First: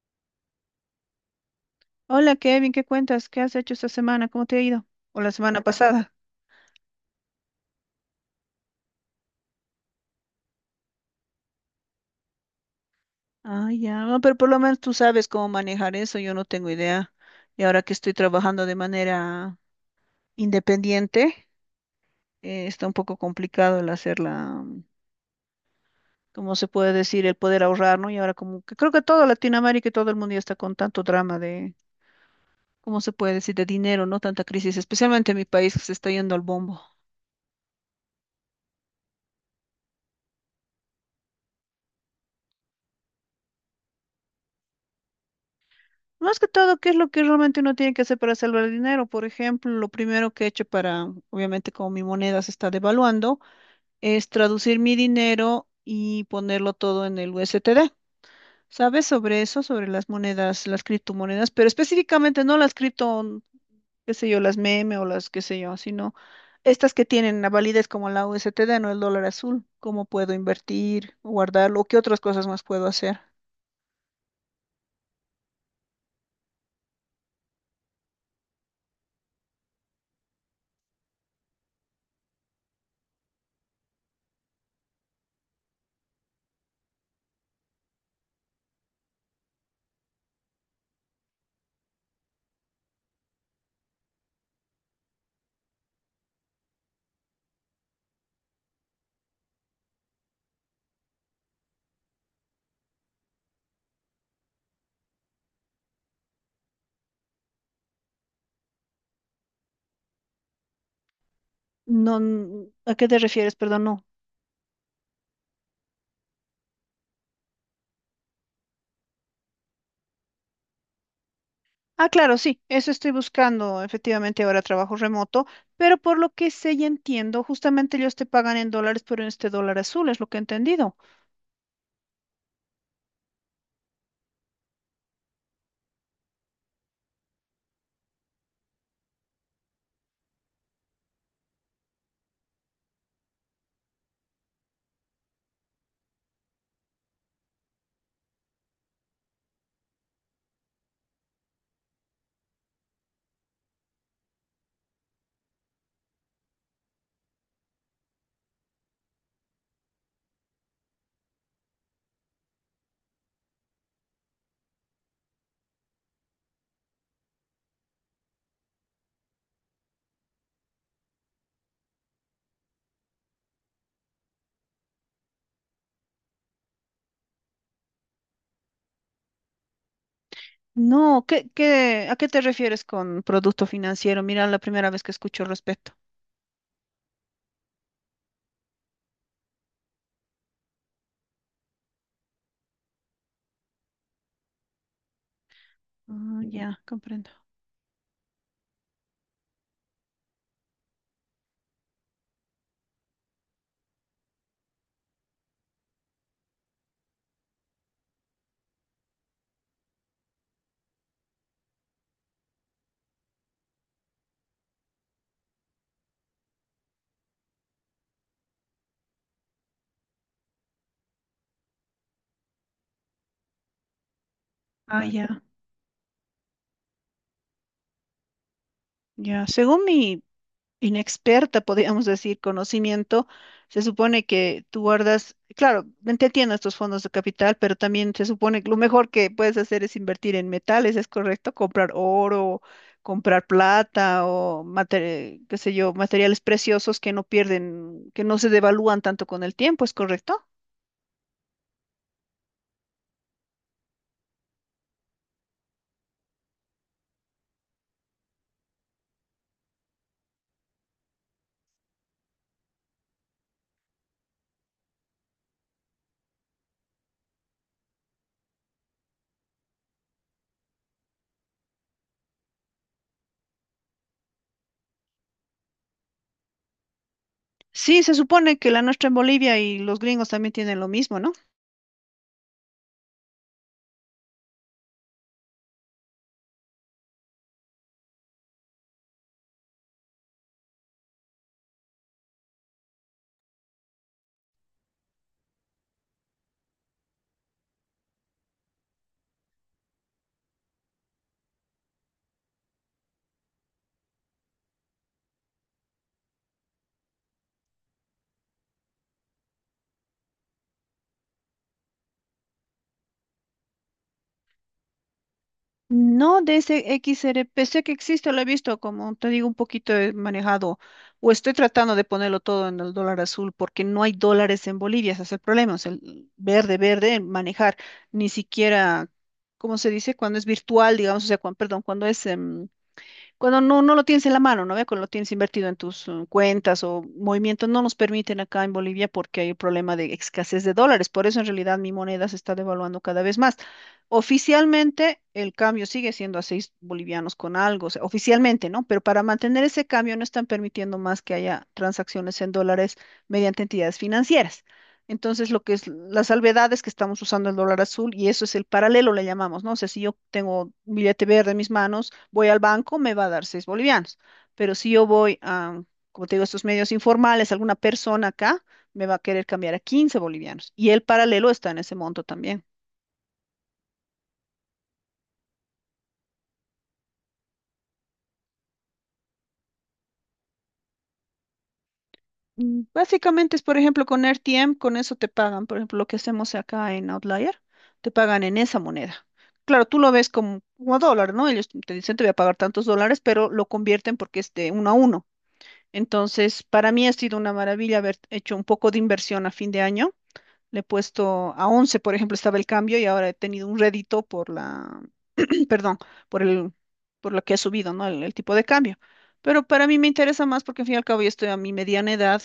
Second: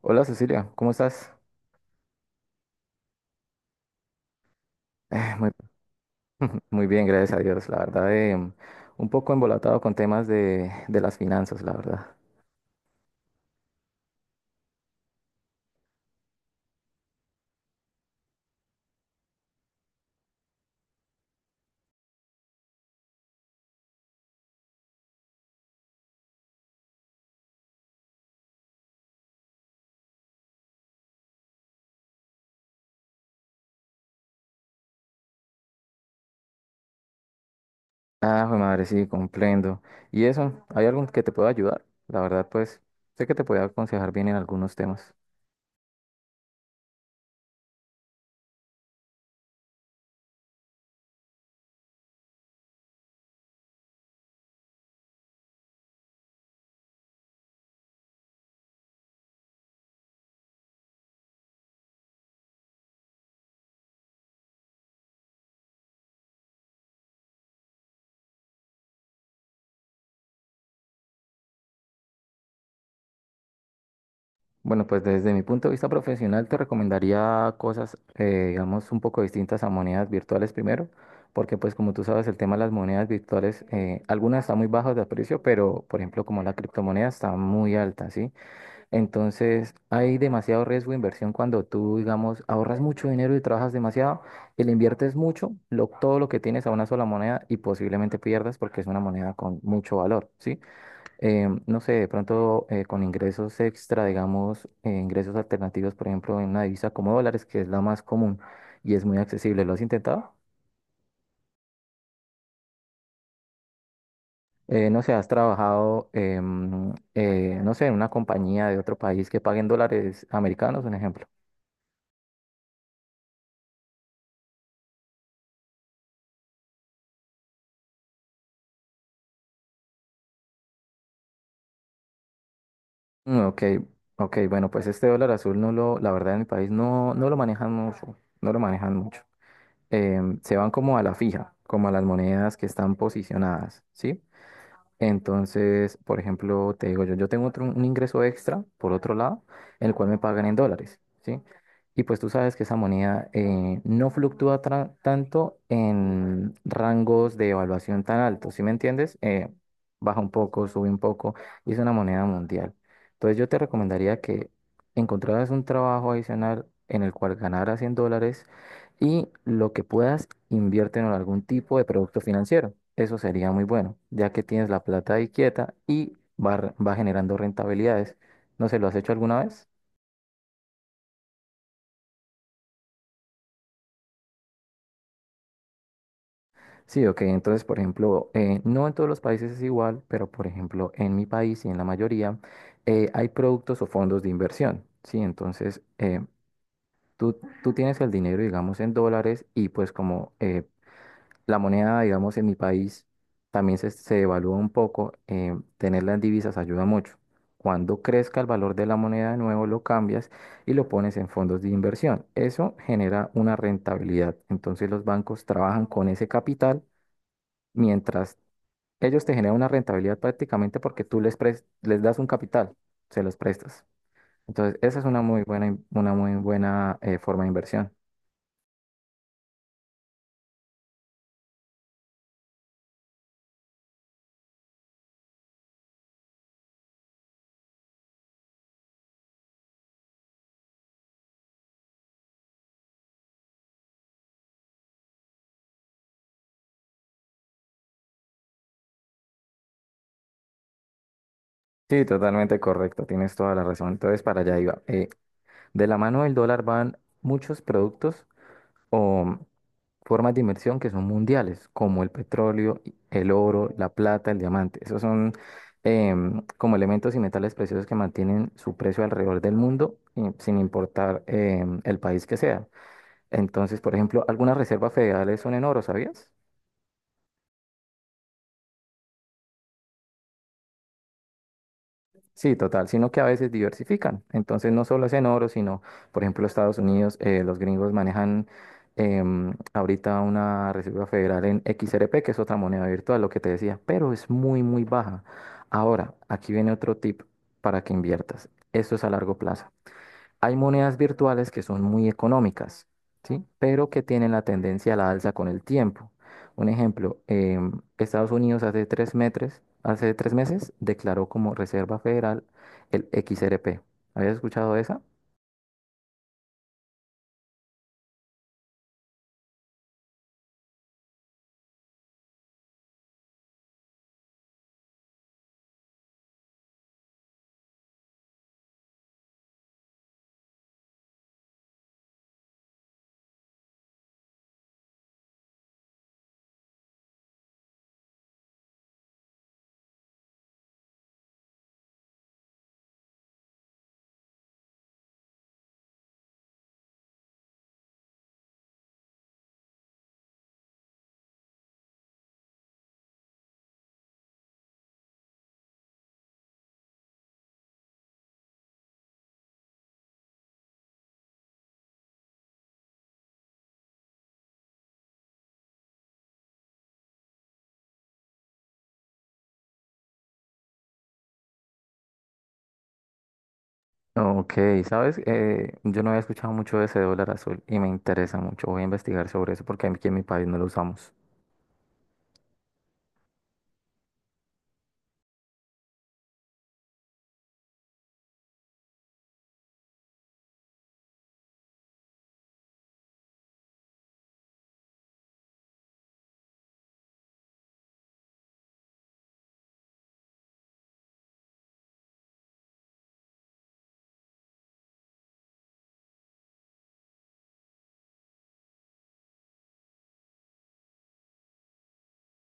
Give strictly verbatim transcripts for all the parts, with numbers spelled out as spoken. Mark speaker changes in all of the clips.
Speaker 1: Hola Cecilia, ¿cómo estás?
Speaker 2: Hola Kevin, ¿qué cuentas? ¿Qué has hecho esta semana? ¿Cómo te ha ido? ¿O la
Speaker 1: Eh, muy,
Speaker 2: semana pasada?
Speaker 1: muy bien, gracias a Dios. La verdad, em, un poco embolatado con temas de, de las finanzas, la verdad.
Speaker 2: Ah, ya, no, pero por lo menos tú sabes cómo manejar eso, yo no tengo idea. Y ahora que estoy trabajando de manera independiente, eh, está un poco complicado el hacer la, ¿cómo se puede decir? El poder ahorrar, ¿no? Y ahora como que creo que toda Latinoamérica y todo el mundo ya está con tanto drama de, ¿cómo se puede decir? De dinero, ¿no? Tanta crisis, especialmente en mi país que se está yendo al bombo.
Speaker 1: Ah, jue madre, sí, comprendo. ¿Y eso? ¿Hay algo que te pueda ayudar? La verdad, pues, sé que te puede aconsejar bien en algunos temas.
Speaker 2: Más que todo, ¿qué es lo que realmente uno tiene que hacer para salvar el dinero? Por ejemplo, lo primero que he hecho para, obviamente como mi moneda se está devaluando, es traducir mi dinero y ponerlo todo en el U S T D. ¿Sabes sobre eso? Sobre las monedas, las criptomonedas, pero específicamente no las cripto, qué sé yo, las meme o las qué sé yo, sino estas que tienen la validez como la U S T D, no el dólar azul. ¿Cómo puedo invertir, guardarlo? ¿Qué otras cosas más puedo hacer?
Speaker 1: Bueno, pues desde mi punto de vista profesional te recomendaría cosas, eh, digamos, un poco distintas a monedas virtuales primero, porque pues como tú sabes, el tema de las monedas virtuales, eh, algunas están muy bajas de precio, pero por ejemplo como la criptomoneda está muy alta, ¿sí? Entonces, hay demasiado riesgo de inversión cuando tú, digamos, ahorras mucho dinero y trabajas demasiado, y le inviertes mucho, lo- todo lo que tienes a una sola moneda y posiblemente pierdas porque es una moneda con mucho valor, ¿sí? Eh, no sé, de pronto eh, con ingresos extra, digamos, eh, ingresos alternativos, por ejemplo, en una divisa como dólares, que es la más común y es muy accesible. ¿Lo has intentado?
Speaker 2: No, n- ¿a qué te refieres? Perdón, no.
Speaker 1: Eh, no sé, has trabajado, em, eh, no sé, en una compañía de otro país que pague en dólares americanos, un ejemplo.
Speaker 2: Ah, claro, sí, eso estoy buscando. Efectivamente, ahora trabajo remoto, pero por lo que sé y entiendo, justamente ellos te pagan en dólares, pero en este dólar azul, es lo que he entendido.
Speaker 1: Mm, ok, ok, bueno, pues este dólar azul no lo, la verdad en mi país no, no lo manejan mucho, no lo manejan mucho. Em, se van como a la fija, como a las monedas que están posicionadas, ¿sí? Entonces, por ejemplo, te digo yo, yo tengo otro, un ingreso extra, por otro lado, en el cual me pagan en dólares, ¿sí? Y pues tú sabes que esa moneda eh, no fluctúa tra- tanto en rangos de evaluación tan altos, ¿sí me entiendes? Eh, baja un poco, sube un poco, y es una moneda mundial. Entonces yo te recomendaría que encontraras un trabajo adicional en el cual ganaras en dólares y lo que puedas, inviértelo en algún tipo de producto financiero. Eso sería muy bueno, ya que tienes la plata ahí quieta y va, re- va generando rentabilidades. ¿No se lo has hecho alguna vez?
Speaker 2: No, ¿qué, qué, a qué te refieres con producto financiero? Mira, la primera vez que escucho al respecto.
Speaker 1: Sí, ok. Entonces, por ejemplo, eh, no en todos los países es igual, pero por ejemplo, en mi país y en la mayoría, eh, hay productos o fondos de inversión. Sí, entonces eh,
Speaker 2: Ah, ya, comprendo.
Speaker 1: tú, tú tienes el dinero, digamos, en dólares y pues como eh, la moneda, digamos, en mi país también se, se devalúa un poco. Eh, tenerla en divisas ayuda mucho. Cuando crezca el valor de la moneda de nuevo, lo cambias y lo pones en fondos de inversión. Eso genera una rentabilidad. Entonces los bancos trabajan con ese capital mientras ellos te generan una rentabilidad prácticamente porque tú les, pres- les das un capital, se los prestas. Entonces esa es
Speaker 2: Ah,
Speaker 1: una muy
Speaker 2: ya,
Speaker 1: buena, in- una muy buena eh, forma de inversión.
Speaker 2: ya. Según mi inexperta, podríamos decir, conocimiento, se supone que tú guardas, claro, te entiendo estos fondos de capital, pero también se supone que lo mejor que puedes hacer es invertir en metales, ¿es correcto? Comprar oro, comprar plata o mate- qué sé yo, materiales preciosos que no pierden, que no se devalúan tanto con el tiempo, ¿es correcto?
Speaker 1: Sí, totalmente correcto, tienes toda la razón. Entonces, para allá iba. De la mano del dólar van muchos productos o formas de inversión que son mundiales, como el petróleo, el oro, la plata, el diamante. Esos son em, como elementos y metales preciosos que mantienen su precio alrededor del mundo, y sin importar em, el país que sea. Entonces, por ejemplo, algunas reservas federales son en oro, ¿sabías?
Speaker 2: Sí, se supone que la nuestra en Bolivia y los gringos también tienen lo mismo, ¿no?
Speaker 1: Sí, total, sino que a veces diversifican. Entonces no solo es en oro, sino, por ejemplo, Estados Unidos, eh, los gringos manejan em, ahorita una Reserva Federal en X R P, que es otra moneda virtual, lo que te decía, pero es muy, muy baja. Ahora, aquí viene otro tip para que inviertas. Esto es a largo plazo. Hay monedas virtuales que son muy económicas, ¿sí? Pero que tienen la tendencia a la alza con el tiempo. Un ejemplo, em, Estados Unidos hace tres meses, hace tres meses declaró como Reserva Federal el X R P. ¿Habías escuchado de esa?
Speaker 2: No de ese X R P, sé que existe, lo he visto, como te digo, un poquito he manejado, o estoy tratando de ponerlo todo en el dólar azul, porque no hay dólares en Bolivia, ese es el problema, o sea, el verde, verde, el manejar, ni siquiera, ¿cómo se dice? Cuando es virtual, digamos, o sea, cuan- perdón, cuando es em, cuando no, no lo tienes en la mano, ¿no ve? Cuando lo tienes invertido en tus eh, cuentas o movimientos, no nos permiten acá en Bolivia porque hay el problema de escasez de dólares. Por eso en realidad mi moneda se está devaluando cada vez más. Oficialmente el cambio sigue siendo a seis bolivianos con algo, o sea, oficialmente, ¿no? Pero para mantener ese cambio no están permitiendo más que haya transacciones en dólares mediante entidades financieras. Entonces, lo que es la salvedad es que estamos usando el dólar azul y eso es el paralelo, le llamamos, ¿no? O sea, si yo tengo un billete verde en mis manos, voy al banco, me va a dar seis bolivianos. Pero si yo voy a, como te digo, estos medios informales, alguna persona acá me va a querer cambiar a quince bolivianos. Y el paralelo está en ese monto también.
Speaker 1: Ok, sabes, Eh, yo no había escuchado mucho de ese dólar azul y me interesa mucho. Voy a investigar sobre eso porque aquí en mi país no lo usamos.
Speaker 2: Mm. Básicamente es, por ejemplo, con R T M con eso te pagan. Por ejemplo, lo que hacemos acá en Outlier, te pagan en esa moneda. Claro, tú lo ves como, como dólar, ¿no? Ellos te dicen te voy a pagar tantos dólares, pero lo convierten porque es de uno a uno. Entonces, para mí ha sido una maravilla haber hecho un poco de inversión a fin de año. Le he puesto a once por ejemplo, estaba el cambio y ahora he tenido un rédito por la, perdón, por el, por lo que ha subido, ¿no? El, el tipo de cambio. Pero para mí me interesa más porque al fin y al cabo ya estoy a mi mediana edad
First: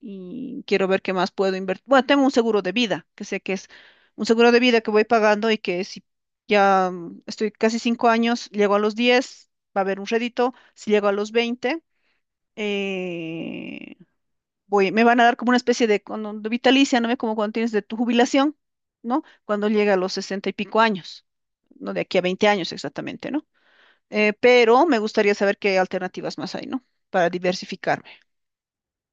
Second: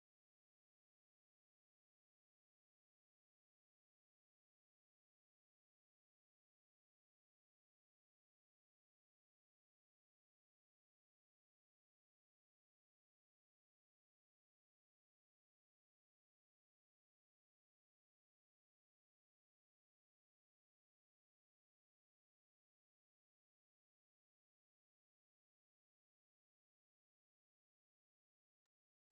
Speaker 2: y quiero ver qué más puedo invertir. Bueno, tengo un seguro de vida, que sé que es un seguro de vida que voy pagando y que si ya mm, estoy casi cinco años, llego a los diez va a haber un rédito. Si llego a los veinte eh, voy, me van a dar como una especie de, cono- de vitalicia, ¿no ve? Como cuando tienes de tu jubilación, ¿no? Cuando llega a los sesenta y pico años, no de aquí a veinte años exactamente, ¿no? Eh, pero me gustaría saber qué alternativas más hay, ¿no? Para diversificarme.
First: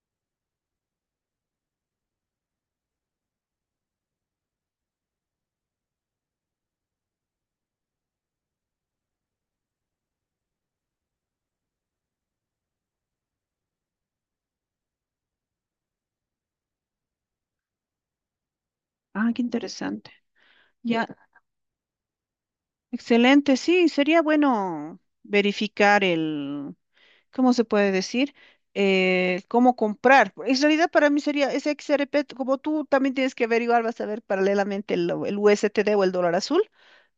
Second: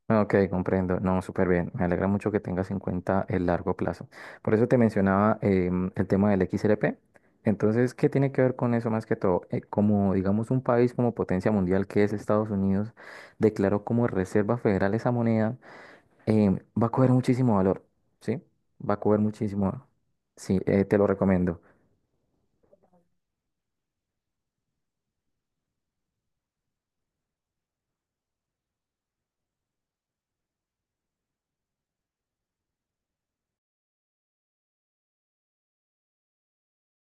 Speaker 1: Ah, ok, comprendo. No, súper bien. Me alegra mucho que tengas en cuenta el largo plazo. Por eso te mencionaba em, el tema del X R P. Entonces, ¿qué tiene que ver con eso más que todo? Eh, como, digamos, un país como potencia mundial que es Estados Unidos, declaró como reserva federal esa moneda, em, va a coger muchísimo valor, ¿sí? Va a coger
Speaker 2: Ah, qué
Speaker 1: muchísimo valor.
Speaker 2: interesante.
Speaker 1: Sí, eh, te lo
Speaker 2: Ya,
Speaker 1: recomiendo.
Speaker 2: excelente. Sí, sería bueno verificar el, ¿cómo se puede decir? Eh, cómo comprar. En realidad para mí sería ese X R P, como tú también tienes que averiguar, vas a ver paralelamente el, el U S T D o el dólar azul.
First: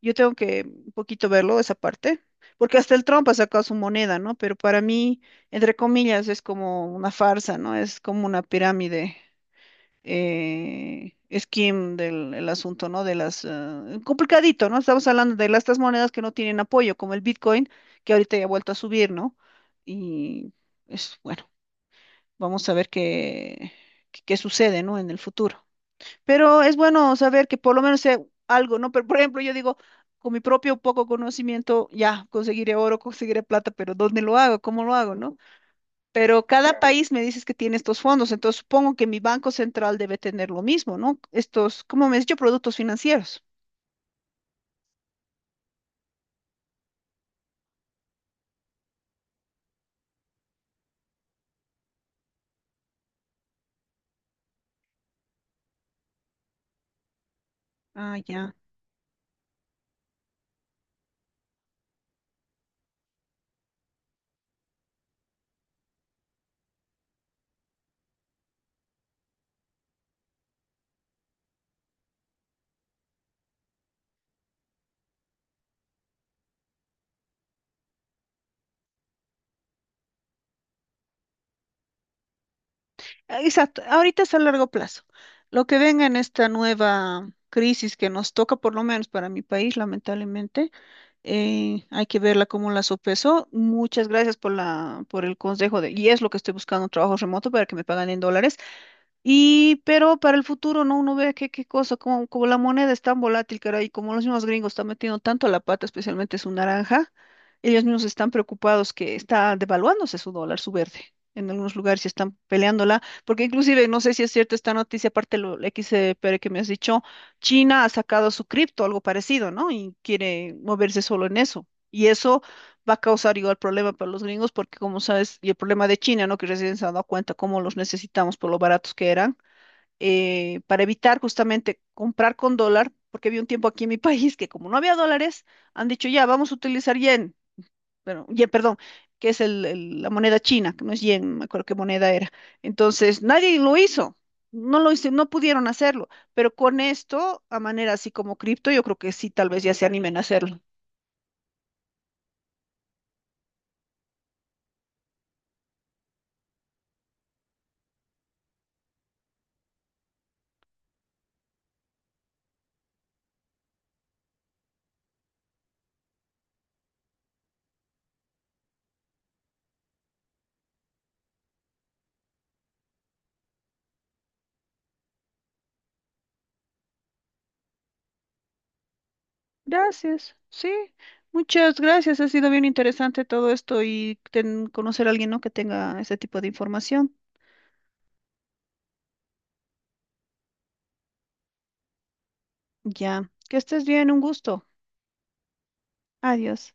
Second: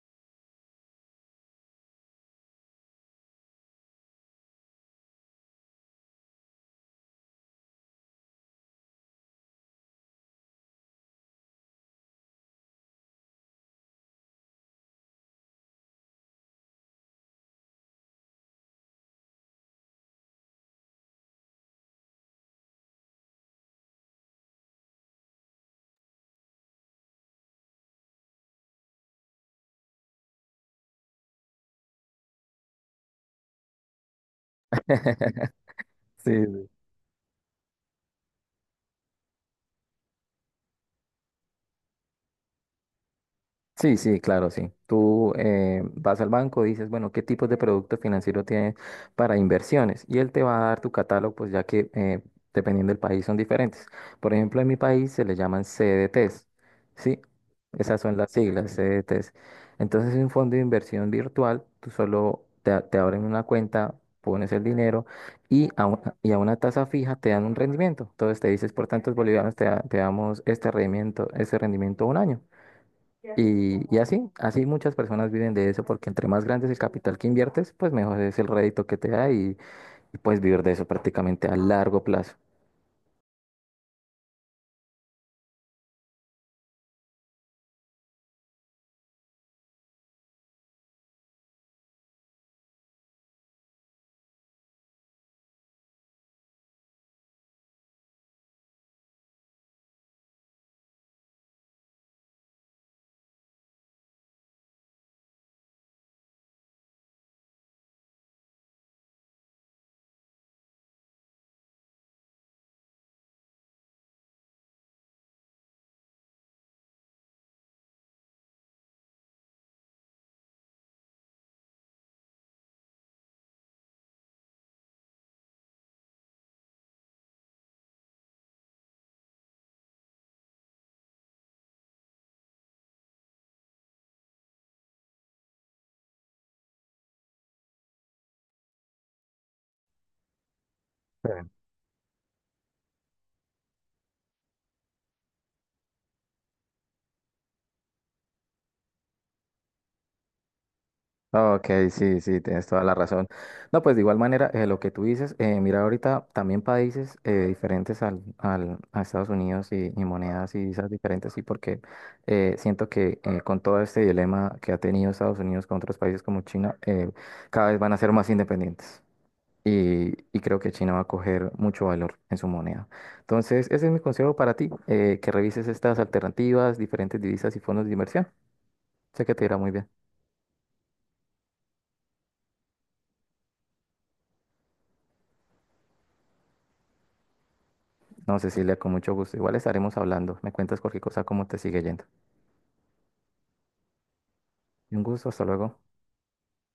Speaker 2: Yo tengo que un poquito verlo, esa parte, porque hasta el Trump ha sacado su moneda, ¿no? Pero para mí, entre comillas, es como una farsa, ¿no? Es como una pirámide eh, skim del el asunto, ¿no? De las, eh, complicadito, ¿no? Estamos hablando de las, estas monedas que no tienen apoyo, como el Bitcoin, que ahorita ya ha vuelto a subir, ¿no? Y es bueno, vamos a ver qué, qué, qué sucede, ¿no? En el futuro. Pero es bueno saber que por lo menos sea algo, ¿no? Pero, por ejemplo, yo digo, con mi propio poco conocimiento, ya conseguiré oro, conseguiré plata, pero ¿dónde lo hago? ¿Cómo lo hago? ¿No?
Speaker 1: Sí,
Speaker 2: Pero
Speaker 1: sí.
Speaker 2: cada país me dices que tiene estos fondos, entonces supongo que mi banco central debe tener lo mismo, ¿no? Estos, ¿cómo me has dicho? Productos financieros.
Speaker 1: Sí, sí, claro, sí. Tú eh, vas al banco y dices, bueno, ¿qué tipos de producto financiero tienes para inversiones? Y él te va a dar tu catálogo, pues ya que eh, dependiendo del país son diferentes. Por ejemplo, en mi país se le llaman C D Ts, ¿sí? Esas
Speaker 2: Ah,
Speaker 1: son las
Speaker 2: ya.
Speaker 1: siglas, C D Ts. Entonces, es un fondo de inversión virtual, tú solo te, a- te abren una cuenta, pones el dinero y a una, y a una tasa fija te dan un rendimiento. Entonces, te dices, por tantos bolivianos te, da- te damos este rendimiento, este rendimiento un año. Y, y así, así muchas personas viven de eso porque entre más grande es el capital que inviertes, pues mejor es el rédito que te da y, y puedes vivir de eso prácticamente a largo plazo.
Speaker 2: Ah, exacto, ahorita es a largo plazo. Lo que venga en esta nueva crisis que nos toca, por lo menos para mi país, lamentablemente, eh, hay que verla como la sopeso. Muchas gracias por la, por el consejo de, y es lo que estoy buscando, un trabajo remoto para que me paguen en dólares. Y, pero para el futuro, ¿no? Uno ve qué, qué cosa, como, como la moneda es tan volátil, caray, como los mismos gringos están metiendo tanto la pata, especialmente su naranja, ellos mismos están preocupados que está devaluándose su dólar, su verde. En algunos lugares se están peleándola, porque inclusive, no sé si es cierta esta noticia, aparte lo la X P R que me has dicho, China ha sacado su cripto, algo parecido, ¿no? Y quiere moverse solo en eso. Y eso va a causar igual problema para los gringos, porque como sabes, y el problema de China, ¿no? Que recién se han dado cuenta cómo los necesitamos por lo baratos que eran, eh, para evitar justamente comprar con dólar, porque había un tiempo aquí en mi país que como no había dólares, han dicho ya, vamos a utilizar yen, bueno, yen, perdón, que es el- el- la moneda china, que no es yen, no me
Speaker 1: Sí.
Speaker 2: acuerdo qué moneda era. Entonces, nadie lo hizo. No lo hice, no pudieron hacerlo, pero con esto, a manera así como cripto, yo creo que sí, tal vez ya se animen a hacerlo.
Speaker 1: Ok, sí, sí, tienes toda la razón. No, pues de igual manera, eh, lo que tú dices, eh, mira ahorita también países eh, diferentes al, al- a Estados Unidos y, y monedas y esas diferentes, sí, porque eh, siento que eh, con todo este dilema que ha tenido Estados Unidos con otros países como China, eh, cada vez van a ser más independientes. Y, y creo que China va a coger mucho valor en su moneda. Entonces, ese es mi consejo para ti, eh, que revises estas alternativas, diferentes divisas y fondos de inversión. Sé que te irá muy bien.
Speaker 2: Gracias, sí, muchas gracias. Ha sido bien interesante todo esto y ten- conocer a alguien, ¿no? que tenga ese tipo de información.
Speaker 1: No, Cecilia, con mucho gusto. Igual estaremos hablando. Me cuentas cualquier cosa, cómo te sigue yendo.
Speaker 2: Ya, que estés bien, un gusto.
Speaker 1: Un gusto, hasta luego.
Speaker 2: Adiós.